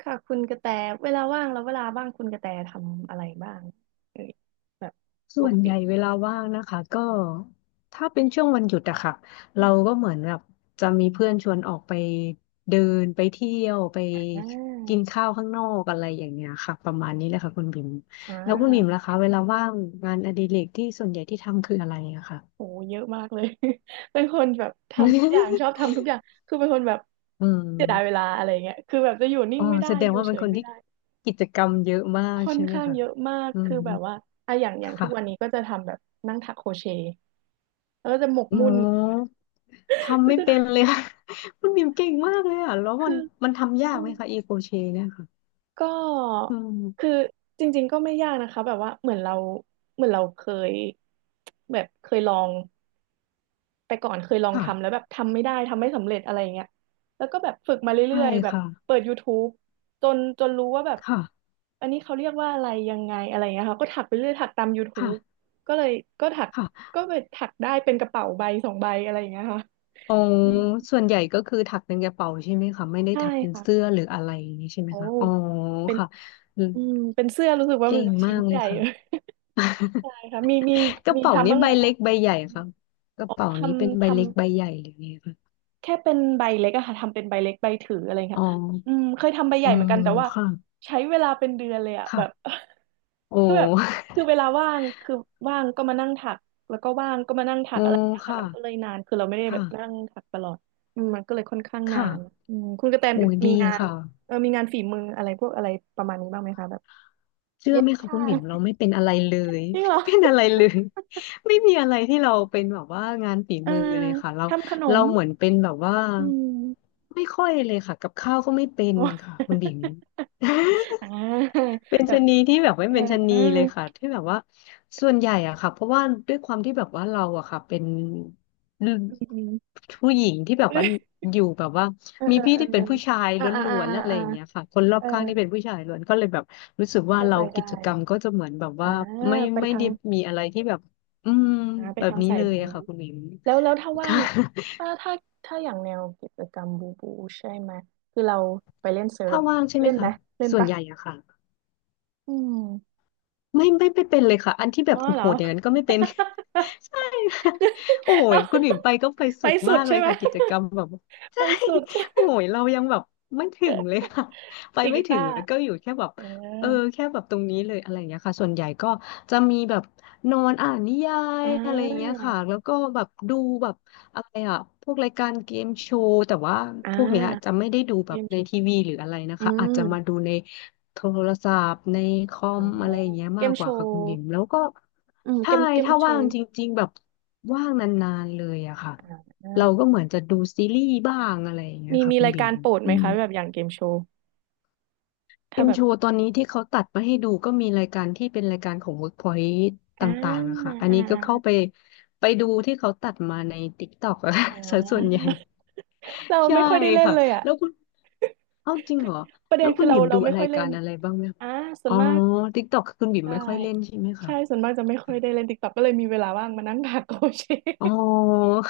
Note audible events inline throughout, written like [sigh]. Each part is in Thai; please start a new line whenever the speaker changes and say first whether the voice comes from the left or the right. right: ค่ะคุณกระแตเวลาว่างแล้วเวลาว่างคุณกระแตทำอะไรบ้างเอยแบบป
left: ส่ว
right: ก
left: นให
right: ติ
left: ญ่เวลาว่างนะคะก็ถ้าเป็นช่วงวันหยุดอะค่ะ
right: อ
left: เราก็
right: ม
left: เหมือนแบบจะมีเพื่อนชวนออกไปเดินไปเที่ยวไป
right: อ่
left: กิน
right: า
left: ข้าวข้างนอกอะไรอย่างเงี้ยค่ะประมาณนี้แหละค่ะคุณบิ่ม
right: อ่
left: แล้วคุณบิ่ม
right: า
left: ล่ะคะเวลาว่างงานอดิเรกที่ส่วนใหญ่ที่ทำคืออะไรอะค่ะ
right: โหเยอะมากเลย [laughs] เป็นคนแบบทำทุกอย่างชอบทำทุกอย่างคือเป็นคนแบบ
left: [laughs] อื
right: เสียดายเว
left: ม
right: ลาอะไรเงี้ยคือแบบจะอยู่นิ่
left: อ๋
right: ง
left: อ
right: ไม่ได้
left: แสด
right: อ
left: ง
right: ยู่
left: ว่า
right: เฉ
left: เป็น
right: ย
left: คน
right: ไม่
left: ที่
right: ได้
left: กิจกรรมเยอะมาก
right: ค่อน
left: ใช่ไหม
right: ข้าง
left: คะ
right: เยอะมาก
left: อื
right: คื
left: ม
right: อแบบว่าอะอย่างอย่างทุกวันนี้
left: ค่ะ
right: ก็จะทำแบบนั่งถักโครเชต์แล้วก็จะหมก
left: อ๋
right: มุ่น
left: อ
right: [laughs]
left: ทำ
right: ก็
left: ไม่
right: จะ
left: เป็นเลยค่ะ [laughs] คุณบิมเก่งมากเลยอ่ะแล้ว
right: คื
left: มัน
right: อ
left: มันทำยากไหมคะอีโคเชเนี่ยค่ะ
right: ก็
left: อืม
right: คือจริงๆก็ไม่ยากนะคะแบบว่าเหมือนเราเหมือนเราเคยแบบเคยลองไปก่อนเคยลอง
left: ค่ะ
right: ทำแล้วแบบทำไม่ได้ทำไม่สำเร็จอะไรอย่างเงี้ยแล้วก็แบบฝึกมา
left: ใช่
right: เรื่อยๆแบบ
left: ค่ะ
right: เปิด YouTube จนจนรู้ว่าแบบ
left: ค่ะ
right: อันนี้เขาเรียกว่าอะไรยังไงอะไรอย่างเงี้ยค่ะก็ถักไปเรื่อยถักตาม
left: ค่ะ
right: YouTube ก็เลยก็ถัก
left: ค่ะ
right: ก็ไปถักได้เป็นกระเป๋าใบสองใบอะไรอย่างเงี้ยค่ะ
left: อ๋อ
right: อืม
left: ส่วนใหญ่ก็คือถักเป็นกระเป๋าใช่ไหมคะไม่ได้
right: ใช่
left: ถักเป็นเสื้อ
right: ค่ะ
left: หรืออะไรอย่างนี้ใช่ไหม
right: โอ้
left: คะอ๋อ
right: เป็น
left: ค่ะอืม
right: อืมเป็นเสื้อรู้สึกว่า
left: เก่
right: มัน
left: ง
right: จะ
left: มา
right: ชิ้น
left: กเล
right: ให
left: ย
right: ญ่
left: ค่ะ
right: [laughs] เลย ใช่ค่ะมีมี
left: [laughs] กระ
right: มี
left: เป๋า
right: ทำ
left: นี้
right: บ้าง
left: ใบ
right: ไหม
left: เล็
right: คะ
left: กใบใหญ่ค่ะกระเป๋า
right: ท
left: นี้เป็น
right: ำ
left: ใบ
right: ทำ
left: เล็กใบใหญ่หรือไงคะ
right: แค่เป็นใบเล็กอะค่ะทำเป็นใบเล็กใบถืออะไร
left: อ๋อ
right: ค่ะอืมเคยทำใบให
left: อ๋
right: ญ่
left: อ
right: เหมือนกันแต่ว่า
left: ค่ะ
right: ใช้เวลาเป็นเดือนเลยอะแบบ
left: ค่ะโอ้
right: [laughs] คือแบบคือเวลาว่างคือว่างก็มานั่งถักแล้วก็ว่างก็มานั่ง
left: [laughs]
right: ถั
left: โอ้
right: กอะไรอย่างเงี้ยค่ะ
left: ค่ะ
right: มันก็เลยนานคือเราไม่ได้แบบนั่ง
left: ค่ะ
right: ถักตลอดอืมมันก็เลยค่อนข้างนา
left: ค่ะ
right: นอืมคุณกระแต
left: โอ้ยดี
right: มีงาน
left: ค่ะ
right: เออมีงานฝีมืออะไรพวกอะไรประมาณนี้บ้างไหมคะแบบ
left: เชื่อ
right: เย็
left: ไห
right: บ
left: มคะ
right: ผ้า
left: คุณ
right: [laughs]
left: บิ่มเราไม่เป็นอะไรเลย
right: จริ
left: [laughs]
right: งเหร
left: ไม่
right: อ
left: เป็นอะไรเลย [laughs] ไม่มีอะไรที่เราเป็นแบบว่างานฝี
right: เออ
left: มือเลยค่ะเรา
right: ทำขน
left: เรา
right: ม
left: เหมือนเป็นแบบว่า
right: อืม
left: ไม่ค่อยเลยค่ะกับข้าวก็ไม่
right: [laughs]
left: เป็น
right: โอ้
left: ค่ะคุณบิ่ม [laughs]
right: อ่า
left: เป็น
right: แบ
left: ชะ
right: บ
left: นีที่แบบไม่
right: เออ
left: เป็นชะ
right: [laughs] เ
left: นีเลยค่ะ
right: อ
left: ที่แบบว่าส่วนใหญ่อะค่ะเพราะว่าด้วยความที่แบบว่าเราอะค่ะเป็น
right: ออืม
left: ผู้หญิงที่แบบ
right: เ
left: ว่า
right: อ
left: อยู่แบบว่า
right: อเออ
left: มี
right: เอ
left: พี่ที่เป็น
right: อ
left: ผู้ชาย
right: อ่า
left: ล
right: อ่า
left: ้
right: อ่า
left: วนๆและอะไร
right: อ่า
left: อย่างเงี้ยค่ะคนรอ
right: เอ
left: บ
right: อ
left: ข้างที่เป็นผู้ชายล้วนก็เลยแบบรู้สึกว่า
right: เข้า
left: เรา
right: ใจ
left: กิ
right: ได้
left: จกรรมก็จะเหมือนแบบ
right: อ่า
left: ว่าไม่
right: ไป
left: ไม่
right: ทา
left: ได้
right: ง
left: มีอะไรที่แบบอืม
right: อ่าไป
left: แบบ
right: ทาง
left: นี้
right: สาย
left: เลย
right: บู
left: อะค่ะคุณหมิง
right: แล้วแล้วถ้าว่า
left: ค่ะ
right: งถ้าถ้าถ้าอย่างแนวกิจกรรมบูบูใช่ไหม คือเราไปเล่นเซิ
left: [laughs]
right: ร์
left: ถ้า
right: ฟ
left: ว่างใช่ไหม
right: เล่นไหม
left: คะ
right: เล่น
left: ส่วน
right: ปะ
left: ใหญ่อะค่ะ
right: อืม
left: ไม่เป็นเลยค่ะอันที่แบ
right: อ๋อ
left: บ
right: เหร
left: โห
right: อ
left: ดๆอย่างนั้นก็ไม่เป็น [laughs] ใช่ค่ะโอ้
right: [laughs]
left: ย
right: เนาะ
left: คุณหวิมไปก็ไป
right: ไป
left: สุด
right: สุ
left: มา
right: ด
left: กเล
right: ใช่
left: ย
right: ไหม
left: ค่ะกิจกรรมแบบ [laughs]
right: ไป
left: ใช่
right: สุด [laughs] ใ
left: โอ้ยเรายังแบบไม่ถึงเลยค่ะไป
right: ดีด
left: ไม่
right: กี
left: ถึ
right: ตา
left: ง
right: ร์
left: แล้วก็อยู่แค่แบบ
right: เออ
left: เออแค่แบบตรงนี้เลยอะไรอย่างเงี้ยค่ะส่วนใหญ่ก็จะมีแบบนอนอ่านนิยา
right: อ่
left: ยอะไรอย่างเงี้ยค่ะ
right: า
left: แล้วก็แบบดูแบบอะไรอ่ะพวกรายการเกมโชว์แต่ว่า
right: อ่
left: พวกเนี้ยจะ
right: า
left: ไม่ได้ดู
right: เก
left: แบบ
right: มโช
left: ใน
right: ว์
left: ทีวีหรืออะไรนะ
right: อื
left: คะอาจ
right: ม
left: จะมาดูใน โทรศัพท์ในคอ
right: อ๋อ
left: มอะไรอย่างเงี้ย
right: เก
left: มา
right: ม
left: กก
right: โช
left: ว่าค่ะ
right: ว์
left: คุณบิ่มแล้วก็
right: อืมเก
left: ใช่
right: มเกม
left: ถ้า
right: โช
left: ว่าง
right: ว์
left: จริงๆแบบว่างนานๆเลยอะค่ะเราก็
right: อ่า
left: เหมือนจะดูซีรีส์บ้างอะไรอย่างเงี้ย
right: มี
left: ค่ะ
right: มี
left: คุณ
right: ราย
left: บิ่
right: กา
left: ม
right: รโปรด
left: อื
right: ไหม
left: ม
right: คะแบบอย่างเกมโชว์
left: เอ็
right: ถ้า
left: ม
right: แบ
left: โช
right: บ
left: ว์ตอนนี้ที่เขาตัดมาให้ดูก็มีรายการที่เป็นรายการของ Workpoint ต
right: อ่า
left: ่างๆอะค่ะอัน
right: อ่า
left: นี้ก็เข้าไปไปดูที่เขาตัดมาใน TikTok อะ
right: อ่า
left: [laughs] ส่วน [laughs] ส่วนใหญ่
right: [laughs] เรา
left: ใช่
right: ไม่ค่อยได้เล่น
left: ค่ะ
right: เลยอ่ะ
left: แล้วคุณเอ้าจริง
right: คือ
left: เหรอ
right: ประเด็
left: แล้
right: น
left: วคุ
right: คือ
left: ณ
right: เรา
left: บิ่ม
right: เรา
left: ดู
right: ไม่
left: อะไร
right: ค่อยเล่
left: กา
right: น
left: รอะไรบ้างไหมคะ
right: อ่าส่
left: อ๋
right: วน
left: อ
right: มาก
left: ติ๊กต็อกคุณบิ่ม
right: ได้
left: ไม่ค่อยเล่นใช่ไหมคะ
right: ใช่ส่วนมากจะไม่ค่อ
left: ค่ะ
right: ยได้เล่นติ๊กต็อกก็เลยมีเวลาว่างมานั่งหา [laughs] โกเช
left: อ๋อ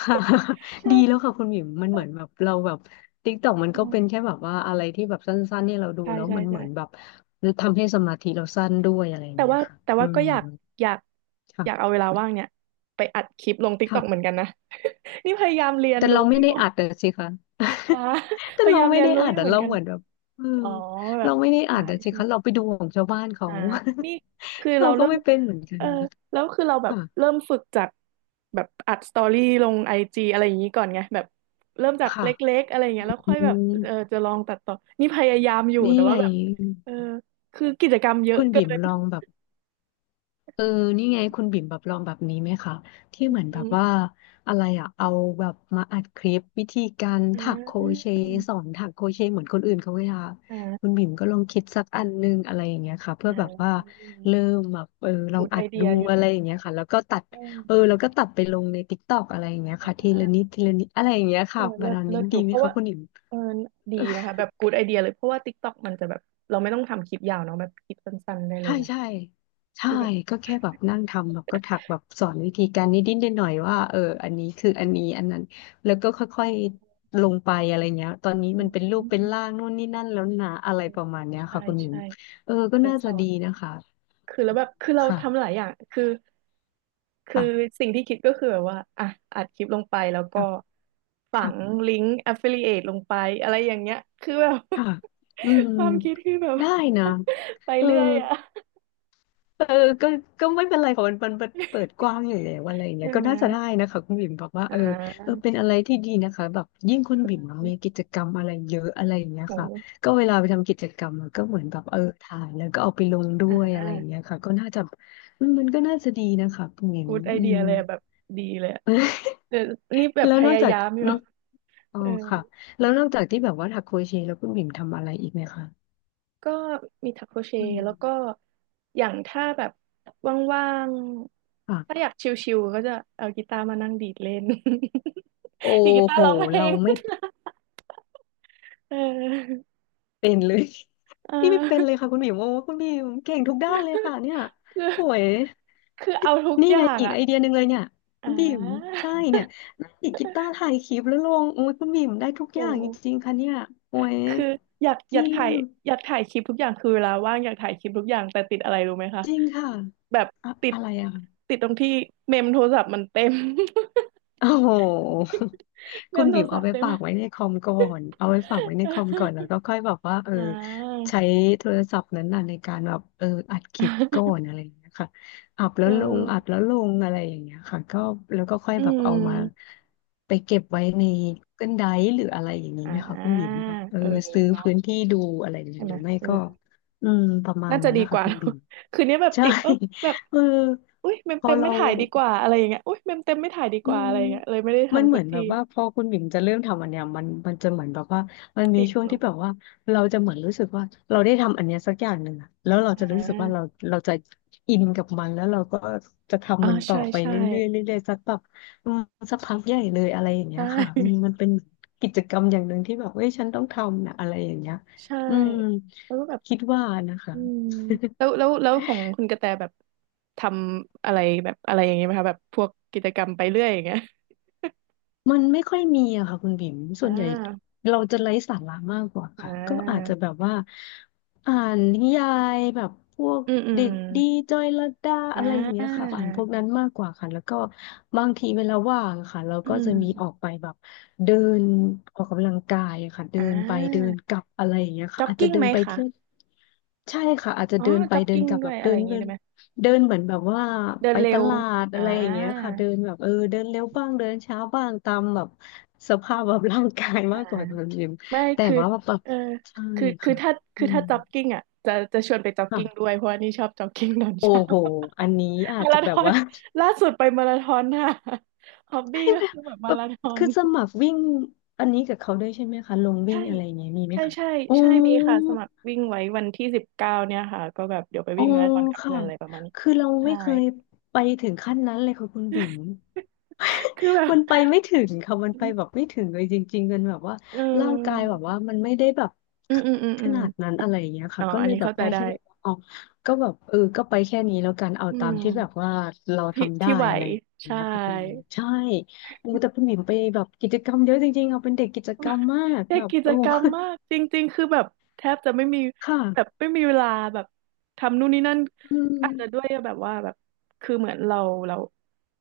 left: ค่ะ [laughs] ดีแล้ว
right: ใช่
left: ค่ะคุณบิ่มมันเหมือนแบบเราแบบติ๊กต็อกมัน
right: อื
left: ก็เป็น
right: ม
left: แค่แบบว่าอะไรที่แบบสั้นๆเนี่ยเราดู
right: ใช่
left: แล้ว
right: ใช่
left: มันเหมือนแบ
right: ใช่
left: บทำให้สมาธิเราสั้นด้วยอะไรอย่าง
right: แต่
left: เงี้ย
right: ว่า
left: ค่ะ
right: แต่
left: อื
right: ว่าก็
left: ม
right: อยากอยากอยากเอา
left: ค
right: เวลาว่างเนี่ยไปอัดคลิปลงติ๊กต็อกเหมือน
left: ่ะ
right: กันนะ นี่พยายามเรียน
left: แต่
right: รู้
left: เราไม่
right: อยู่
left: ได้อัดอะสิคะ
right: อ่า
left: [laughs] แต่
right: พยา
left: เรา
right: ยาม
left: ไม่
right: เรียน
left: ได้
right: รู้
left: อั
right: อ
left: ด
right: ยู่
left: อะ
right: เหมือน
left: เรา
right: กัน
left: เหมือนแบบเออ
right: อ๋อแบ
left: เรา
right: บ
left: ไม่ได้อั
right: ถ่า
left: ด
right: ย
left: อะสิ
right: ใช่ไหม
left: คะเราไปดูของชาวบ้านเขา
right: อ่านี่คือ
left: [laughs] เรา
right: เรา
left: ก็
right: เริ่ม
left: ไม่เป็นเหมือนกั
right: เอ
left: น
right: อแล้วคือเราแบบ
left: ค่ะ
right: เริ่มฝึกจากแบบอัดสตอรี่ลงไอจีอะไรอย่างนี้ก่อนไงแบบเริ่มจากเล็
left: ค่ะ
right: กๆอะไรอย่างเงี้ยแล้ว
left: อื
right: ค่อยแบบเออ
left: ม
right: จะลองตัดต่อนี่พยายามอยู่
left: นี่
right: แต่ว่า
left: ไง
right: แบบเออคือกิจกรรมเยอะ
left: คุณ
right: เกิ
left: บิ่ม
right: น
left: ลองแบบ เออนี่ไงคุณบิ่มแบบลองแบบนี้ไหมคะที่
right: อื
left: เหมือนแบบว่า
right: ม
left: อะไรอะเอาแบบมาอัดคลิปวิธีการ
right: อ่
left: ถักโคร
right: า
left: เชต์สอนถักโครเชต์เหมือนคนอื่นเขาเวลาคุณ
right: อ่า
left: บิ่มก็ลองคิดสักอันนึงอะไรอย่างเงี้ยค่ะเพื่
right: อ่
left: อแบบว่า
right: า
left: เริ่มแบบเออลอ
right: กู
left: ง
right: ด
left: อั
right: ไอ
left: ด
right: เดี
left: ดู
right: ยอยู่
left: อะไร
right: นะ
left: อย่างเงี้ยค่ะแล้วก็ตัด
right: อื
left: เออ
right: ม
left: แล้วก็ตัดไปลงใน t ิกตอกอะไรอย่างเงี้ย
right: อ
left: ค่ะทีละนิด
right: ่า
left: ทีละนิดอะไรอย่างเงี้ย
right: เอ
left: ค่ะ
right: อ
left: ป
right: เลิ
left: ระ
right: ศ
left: มาณ
right: เลิ
left: นี้
right: ศอ
left: ดี
right: ยู่
left: ไห
right: เพ
left: ม
right: ราะ
left: คะ
right: ว่า
left: คุณบิ่ม
right: เออดีนะคะแบบกูดไอเดียเลยเพราะว่า TikTok มันจะแบบเราไม่ต้องทำคลิปยาวเนาะแบบคลิปสั้นๆได้เลย
left: ใช่
right: นะ
left: ใช่ใช่
right: คือแบบ
left: ก็แค่แบบนั่งทำแบบก็ถักแบบสอนวิธีการนิดนิดหน่อยๆว่าเอออันนี้คืออันนี้อันนั้นแล้วก็ค่อยๆลงไปอะไรเงี้ยตอนนี้
right: อื
left: มันเป็นรูปเป็นร่าง
right: ม
left: นู่นนี่นั่นแล้วนะอะไรประมาณเนี้ย
right: ใช่
left: ค่ะคุณหมิว
right: ใช่
left: เออ
right: ก็
left: ก็
right: จะ
left: น่า
right: ส
left: จะ
right: อ
left: ดี
right: น
left: นะคะ
right: คือแล้วแบบคือเราทำห
left: ค่ะ
right: ลายอย่างคือคือ
left: ค่ะ
right: สิ่งที่คิดก็คือแบบว่าอ่ะอัดคลิปลงไปแล้วก็
left: ค่ะ
right: ฝัง
left: ค่ะ
right: ลิงก์ affiliate ลงไปอะไรอย่างเงี้ยคือแบบ
left: ค่ะอืม
right: [laughs] ความคิดคือแบบ
left: ได้นะ
right: [laughs] ไป
left: เออ
right: เรื่อยอะ
left: เออก็ก็ไม่เป็นไรค่ะมันเปิดกว้างอยู่แล้วอะไรอย่างเงี้
right: ใช่
left: ยก็
right: ไหม
left: น่าจะได้นะคะคุณบิ่มบอกว่า
right: อ่
left: เออ
right: า
left: เป็นอะไรที่ดีนะคะแบบยิ่งคุณบิ่มอะมีกิจกรรมอะไรเยอะอะไรอย่างเงี้ยค่ะ
right: โห
left: ก็เวลาไปทำกิจกรรมอะก็เหมือนแบบเออถ่ายแล้วก็เอาไปลงด้
right: อ่
left: วยอะไรอย่างเงี้
right: า
left: ยค่ะก็น่าจะมันก็น่าจะดีนะคะคุณบิ่ม
right: กูดไอ
left: อื
right: เดีย
left: ม
right: เลยอะแบบดีเลยอะ
left: [laughs]
right: เดี๋ยวนี่แบบ
left: แล้ว
right: พ
left: นอก
right: ยา
left: จาก
right: ยามอยู่
left: นอกอ๋อ
right: เออ
left: ค่ะแล้วนอกจากที่แบบว่าถักโครเชต์แล้วคุณบิ่มทำอะไรอีกไหมคะ
right: ก็มีถักโครเช
left: อื
right: ต์
left: ม
right: แล้วก็อย่างถ้าแบบว่างๆถ้าอ
left: ค่ะ
right: ยากชิลๆก็จะเอากีตาร์มานั่งดีดเล่น
left: โอ้
right: [laughs] ดีดกีตา
left: โห
right: ร์ร้องเพล
left: เรา
right: ง
left: ไม่
right: เออ
left: เป็นเลย
right: เอ
left: นี่ไม่เป็นเลย
right: อ
left: ค่ะคุณหมิวโอ้คุณหมิวเก่งทุกด้านเลยค่ะเนี่ย
right: คือ
left: โอ้ย
right: คือเอาทุก
left: นี่
right: อย่า
left: ไง
right: ง
left: อีก
right: อ่ะ
left: ไอเดียหนึ่งเลยเนี่ย
right: อ่
left: คุณบิ่ม
right: า
left: ใช่เนี่ยนั่งดีดกีตาร์ถ่ายคลิปแล้วลงโอ้ยคุณบิ่มได้ทุก
right: โอ
left: อย่างจริ
right: ้
left: งๆค่ะเนี่ยโอ้ย
right: คืออยาก
left: จ
right: อยา
left: ริ
right: ก
left: ง
right: ถ่ายอยากถ่ายคลิปทุกอย่างคือเวลาว่างอยากถ่ายคลิปทุกอย่างแต่ติดอะไรรู้ไหมคะ
left: จริงค่ะ
right: แบบ
left: อะ
right: ติด
left: อะไรอะ
right: ติดตรงที่เมมโทรศัพท์มันเต็ม
left: โอ้โห
right: [laughs] เม
left: คุ
right: ม
left: ณ
right: โท
left: บิ่
right: ร
left: ม
right: ศั
left: เอา
right: พท์
left: ไป
right: เต็ม
left: ฝากไว้ในคอมก่อนเอาไว้ฝากไว้ในคอมก่อนแล้ว
right: [laughs]
left: ก็ค่อยแบบว่าเออ
right: อ่า
left: ใช้โทรศัพท์นั้นน่ะในการแบบเอออัดคลิปก่อ
right: [laughs]
left: นอะไรอย่างเงี้ยค่ะอัดแล้
right: เอ
left: วลงอัด
right: อ
left: แล้วลงอะไรอย่างเงี้ยค่ะก็แล้วก็ค่อย
right: อื
left: แบบเอามา
right: ม
left: ไปเก็บไว้ใน Google Drive หรืออะไรอย่างนี้
right: อ่
left: ไหมคะคุณ
right: า
left: บิ่มแบบเออ
right: เออ
left: ซื้อพื้น
right: เนาะ
left: ที่ดูอะไรอย่างเงี้
right: ใช่
left: ยห
right: ไหม
left: รือไม่
right: เออ
left: ก็อืมประมาณ
right: น่าจะ
left: นั้น
right: ดี
left: นะ
right: ก
left: คะ
right: ว่า [laughs]
left: คุ
right: เน
left: ณ
right: อะ
left: บิ่ม
right: คืนนี้แบบ
left: ใช่
right: ติดเอ้ยแบบ
left: [laughs] เออ
right: อุ้ยเมม
left: พอ
right: เต็มไม่
left: เรา
right: ถ่ายดีกว่าอะไรอย่างเงี้ยอุ้ยเมมเต็มไม่ถ่ายดี
left: อื
right: กว่าอะ
left: ม
right: ไรอย่างเงี้ยเลยไม่ได้
left: มัน
right: ทำ
left: เห
right: สั
left: มื
right: ก
left: อนแบ
right: ที
left: บว่าพอคุณบิ่มจะเริ่มทำอันเนี้ยมันจะเหมือนแบบว่ามันมี
right: ติด
left: ช่วงที่
right: เนาะ
left: แบบว่าเราจะเหมือนรู้สึกว่าเราได้ทำอันเนี้ยสักอย่างหนึ่งอะแล้วเราจะ
right: อ่า
left: รู้สึกว่าเราจะอินกับมันแล้วเราก็จะ
right: อ่า
left: ทำมันต่อ
right: ใช่
left: ไป
right: ใช่
left: เรื่อยๆเรื่อยๆสักแบบอืมสักพักใหญ่เลยอะไรอย่างเงี้ยค่ะอื
right: ใช่
left: มมันเป็นกิจกรรมอย่างหนึ่งที่แบบเอ้ยฉันต้องทำนะอะไรอย่างเงี้ย
right: ใช่
left: อืม
right: แล้วก็แบบ
left: คิดว่านะคะ
right: อืมแล้วแล้วแล้วของคุณกระแตแบบทำอะไรแบบอะไรอย่างเงี้ยไหมคะแบบพวกกิจกรรมไปเรื่อยอย่างเงี้ย
left: มันไม่ค่อยมีอะค่ะคุณบิ๋มส่
right: อ่
left: วนใหญ่
right: า
left: เราจะไร้สาระมากกว่า
right: อ่
left: ค่ะก็อาจ
right: า
left: จะแบบว่าอ่านนิยายแบบพวก
right: อืมอืม
left: เด็
right: อ
left: กดี
right: ม
left: จอยลดดา
right: อ่
left: อะไรอย่างเงี้ย
right: า
left: ค่ะอ่านพวกนั้นมากกว่าค่ะแล้วก็บางทีเวลาว่างอะค่ะเรา
right: อื
left: ก็จะมีออก
right: ม
left: ไปแบบเดินออกกำลังกายอะค่ะเดิ
right: อ่
left: นไปเดิ
right: า
left: นกลับอะไรอย่างเงี้ยค่ะ
right: จ็อก
left: อาจจะ
right: กิ้ง
left: เดิ
right: ไหม
left: นไป
right: คะ
left: เที่ยวใช่ค่ะอาจจะ
right: อ๋อ
left: เดินไป
right: จ็อก
left: เดิน
right: กิ้ง
left: กลับ
right: ด้
left: แบ
right: วย
left: บ
right: อะ
left: เดิ
right: ไรอ
left: น
right: ย่างงี้
left: เดิ
right: ได้
left: น
right: ไหม
left: เดินเหมือนแบบว่า
right: เดิ
left: ไป
right: นเร็
left: ต
right: ว
left: ลาด
right: อ่
left: อะไรอย่างเงี้ย
right: า
left: ค่ะเดินแบบเออเดินเร็วบ้างเดินช้าบ้างตามแบบสภาพแบบร่างกาย
right: อ่า
left: มากกว่าความจริง
right: ไม่
left: แต่
right: คือ
left: ว่าแบบ
right: เออ
left: ใช่ค่ะ
right: ถ้า
left: อืม
right: ถ้าจ็อกกิ้งอ่ะจะชวนไปจ็อกกิ้งด้
left: ค่ะ
right: วยเพราะว่านี่ชอบจ็อกกิ้งตอนเช้า [laughs] มาราธ
left: แต่
right: อน
left: ว่า
right: ล่าสุดไปมาราธอนค่ะ [laughs] ฮอบ
left: [laughs]
right: บี้
left: ใช่
right: ก็
left: ไหม
right: คือแบบ
left: แบ
right: มา
left: บ
right: ราธอน
left: คือสมัครวิ่งอันนี้กับเขาด้วยใช่ไหมคะลงวิ่
right: ใช่
left: งอะไรอย่างเงี้ยมีไหม
right: ใช่
left: คะ
right: ใช่
left: โอ้
right: ใช่มีค่ะสมัครวิ่งไว้วันที่19เนี่ยค่ะก็แบบเดี๋ยวไป
left: อ๋อ
right: วิ่งมาราธอนกับ
left: ค่ะ
right: เพื่อนอะไรประมาณนี้
left: คือเรา
right: ใช่
left: ไม่เคยไปถึงขั้นนั้นเลยค่ะคุณบิ่ม
right: คือแบ
left: [laughs]
right: บ
left: มันไปไม่ถึงค่ะมันไปแบบไม่ถึงเลยจริงๆมันแบบว่า
right: เอ
left: ร่างกาย
right: อ
left: แบบว่ามันไม่ได้แบบ
right: อืมอืมอืม
left: ข
right: อืม
left: นาดนั้นอะไรอย่างเงี้ย
right: อ๋อ
left: ค่ะก็
right: อั
left: เล
right: น
left: ย
right: นี้
left: แบบ
right: เข้าใจ
left: ได้
right: ได้
left: แค่แบบว่าอ๋อาก็แบบเออก็ไปแค่นี้แล้วกันเอา
right: อื
left: ตามที่แบบ
right: ม
left: ว่าเรา
right: ที่
left: ทำได้
right: ที่ไหว
left: อะไรอย่าง
right: ใช่
left: เงี้ยค่ะคุณบิ่มใช่โอ้แต่คุณบิ่มไปแบบกิจกรรมเยอะจริงๆเอาเป็นเด็กกิจกรรมมาก
right: เด็
left: แบ
right: ก
left: บ
right: กิจ
left: โอ้
right: กรรมมากจริงๆ คือแบบแทบจะไม่มี
left: [laughs] ค่ะ
right: แบบไม่มีเวลาแบบทำนู่นนี่นั่น
left: อืม
right: อาจจะด้วยแบบว่าแบบคือเหมือนเรา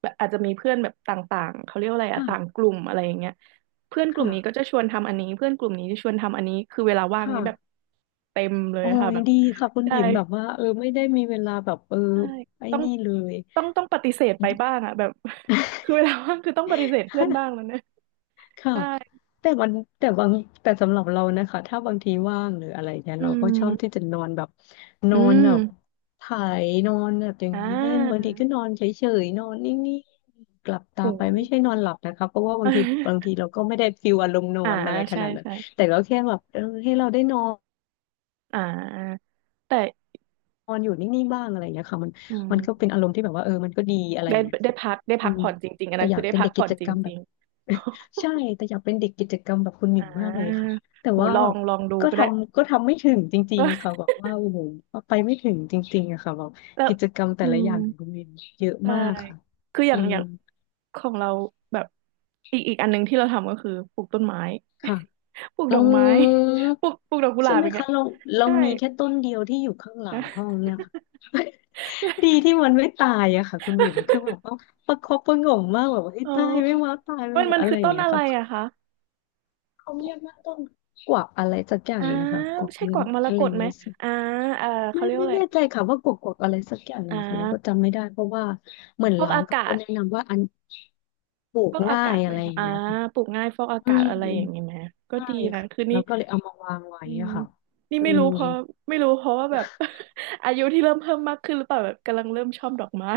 right: แบบอาจจะมีเพื่อนแบบต่างๆเขาเรียกว่าอะไรอะต่าง
left: ค่ะ
right: กลุ่มอะไรอย่างเงี้ยเพื่อนกลุ่
left: ค่ะ
right: มนี้ก็จะชวนทำอันนี้เพื่อนกลุ่มนี้จะชวนทำอันนี้คือเวลาว่า
left: ค
right: งนี้แบบ
left: ่ะ
right: เต็มเลย
left: โอ้
right: ค่ะ
left: ย
right: แบบ
left: ดีค่ะคุณ
right: ใช่
left: บิ่มแบบว่าเออไม่ได้มีเวลาแบบเออ
right: ใช่
left: ไอ้
right: ต้อง
left: นี่เลย
right: ต้องปฏิเสธไปบ้างอะแบบ [laughs] คือเวลาว่างคือต้องปฏิเสธเพื่อน
left: [laughs]
right: บ้างแล้วเนี่ย
left: ค่ะ
right: ใช่
left: แต่มันแต่บางแต่สำหรับเรานะคะถ้าบางทีว่างหรืออะไรเนี่ย
right: อื
left: เราก็ชอบที่
right: ม
left: จะนอนแบบน
right: อื
left: อนแบบ
right: ม
left: ไถ่ายนอนแบบอย่าง
right: อ่
left: นี้เล่นบาง
right: า
left: ทีก็นอนเฉยๆนอนนิ่งๆกลับตาไปไม่
right: โห
left: ใช่นอนหลับนะคะเพราะว่าบางทีบาง
right: [laughs]
left: ทีเราก็ไม่ได้ฟิลอารมณ์นอ
right: อ่า
left: นอะไรข
right: ใช่
left: นาดนั้น
right: ใช่
left: แต่ก็แค่แบบเออให้เราได้นอน
right: อ่าแต่
left: นอนอยู่นิ่งๆบ้างอะไรอย่างเงี้ยค่ะมัน
right: อื
left: มันก็
right: ม
left: เป็นอารมณ์ที่แบบว่าเออมันก็ดีอะไรอ
right: ได้
left: ย่างเงี้ย
right: ได้
left: ค่ะ
right: พักได้
left: อื
right: พัก
left: ม
right: ผ่อนจริงๆอัน
left: แต่
right: นั้น
left: อ
right: คื
left: ยา
right: อ
left: ก
right: ได้
left: เป็น
right: พั
left: เด็
right: ก
left: ก
right: ผ่
left: กิ
right: อน
left: จ
right: จ
left: กรรมแบ
right: ริ
left: บ
right: ง
left: [laughs] ใช่แต่อยากเป็นเด็กกิจกรรมแบบคุณห
right: ๆ [laughs] อ่
left: มิ่งมากเลยค่ะ
right: า
left: แต่
right: โห
left: ว่า
right: ลอ
left: แบ
right: ง
left: บ
right: ลองดู
left: ก็
right: ก็ได้
left: ทำก็ทำไม่ถึงจริงๆค่ะแบ
right: [laughs]
left: บว่าโอ้โหไปไม่ถึงจริงๆอะค่ะแบบ
right: แล้ว
left: กิจกรรมแต่
right: อื
left: ละอย่างของ
right: ม
left: คุณหมิ่งเยอะ
right: ใช่
left: มากค่ะ
right: คืออย่า
left: อื
right: งอ
left: ม
right: ย่างของเราแบบอีกอันหนึงที่เราทำก็คือปลูกต้นไม้
left: ค่ะ
right: [laughs] ปลูก
left: อื
right: ดอกไม้
left: ม
right: [laughs] ปลูกดอกกุห
left: ใช่
right: ลาบ
left: ไหม
right: อย่างเงี้
left: คะ
right: ย
left: เรา
right: ใช่
left: มีแค่ต้นเดียวที่อยู่ข้างหลั
right: นะ
left: งห้องเนี่ยค่ะ [laughs] ดีที่มันไม่ตายอะค่ะคุณบิ๋มคือแบบว่า
right: [laughs]
left: ประคบประหงมมากแบบว่าไอ้ย
right: อ๋อ
left: ตายไม่ว่าตายไม่
right: มัน
left: ว่า
right: มัน
left: อะไร
right: คือ
left: อย่า
right: ต้
left: ง
right: น
left: เงี้ย
right: อะ
left: ค
right: ไร
left: รับ
right: อะคะ
left: เขาเรียกว่าต้นกวักอะไรสักอย่าง
right: อ่า
left: หนึงนะคะกวั
right: ไม่
left: ก
right: ใช่ก
left: เงิน
right: วักมร
left: อะ
right: ก
left: ไรอ
right: ต
left: ย่าง
right: ไหม
left: เงี้ยสิ
right: อ่าเออเขา
left: ไม่
right: เรียก
left: ไม่
right: ว่าอะไร
left: แน่ใจค่ะว่ากวักอะไรสักอย่างห
right: อ่
left: นึงค่ะเราก็
right: า
left: จำไม่ได้เพราะว่าเหมือน
right: ฟอก
left: ร้าน
right: อา
left: เขา
right: กา
left: ก็
right: ศ
left: แนะนำว่าอันปลูก
right: ฟอกอา
left: ง่า
right: กา
left: ย
right: ศไห
left: อะ
right: ม
left: ไรอ
right: คะ
left: ย่าง
right: อ่า
left: เงี้ยค่ะ
right: ปลูกง่ายฟอกอา
left: อื
right: กาศ
left: ม
right: อะไรอย่างนี้ไหมก็
left: ใช่
right: ดีนะ
left: ค่ะ
right: คือนี่
left: เราก็เลยเอามาวางไว้
right: อืม
left: อะค่ะ
right: นี่
left: อืม
right: ไม่รู้เพราะว่าแบบ [laughs] อายุที่เริ่มเพิ่มมากขึ้นหรือเปล่าแบบกำลังเริ่มชอบดอกไม้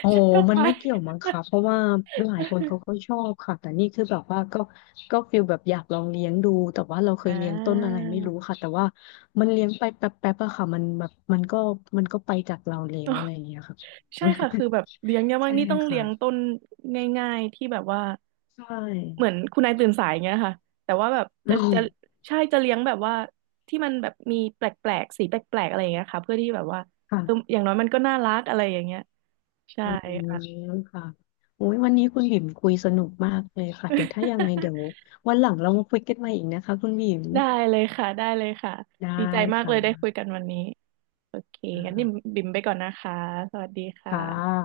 left: โอ้
right: ชอบดอก
left: มัน
right: ไม้
left: ไม่เกี่ยวมั้งคะเพราะว่าหลายคนเขาก็ชอบค่ะแต่นี่คือแบบว่าก็ฟีลแบบอยากลองเลี้ยงดูแต่ว่าเราเค
right: [laughs] อ่
left: ยเลี้ยงต้นอะไร
right: า
left: ไม่รู้ค่ะ แต่ว่ามันเลี้ยงไปแป๊บๆอะค่ะมันแบบมันก็ไปจากเราแล้วอะไรอย่างเงี้ยค่ะ
right: [laughs] ใช่ค่ะคือแบบเลี้ยง
left: [laughs]
right: เนี่าง
left: ใช่
right: นี่ต้องเลี้
left: ค่ะ
right: ยงต้นง่ายๆที่แบบว่า
left: ใช่
right: เหมือนคุณนายตื่นสายอย่างเงี้ยค่ะแต่ว่าแบบ
left: อื
right: จะ
left: ม
right: จะใช่จะเลี้ยงแบบว่าที่มันแบบมีแปลกๆสีแปลกๆอะไรอย่างเงี้ยค่ะเพื่อที่แบบว่าเอออ
left: ค่ะ
right: ย่างน้อยมันก็น่ารักอะไรอย่างเงี้ยใช่
left: อืม
right: ค่ะ
left: ค่ะโอ้ยวันนี้คุณบิ่มคุยสนุกมากเลยค่ะเดี๋ยวถ้ายังไงเดี๋ยว
right: [laughs]
left: วันหลังเรามาคุยกันใหม่อีกนะคะคุณบิ่ม
right: ได้เลยค่ะได้เลยค่ะ
left: ได้
right: ดีใจมากเล
left: ค่ะ
right: ยได้คุยกันวันนี้โอเคงั้นนี่
left: อ่า
right: บิ่มไปก่อนนะคะสวัสดีค่
left: ค่ะ
right: ะ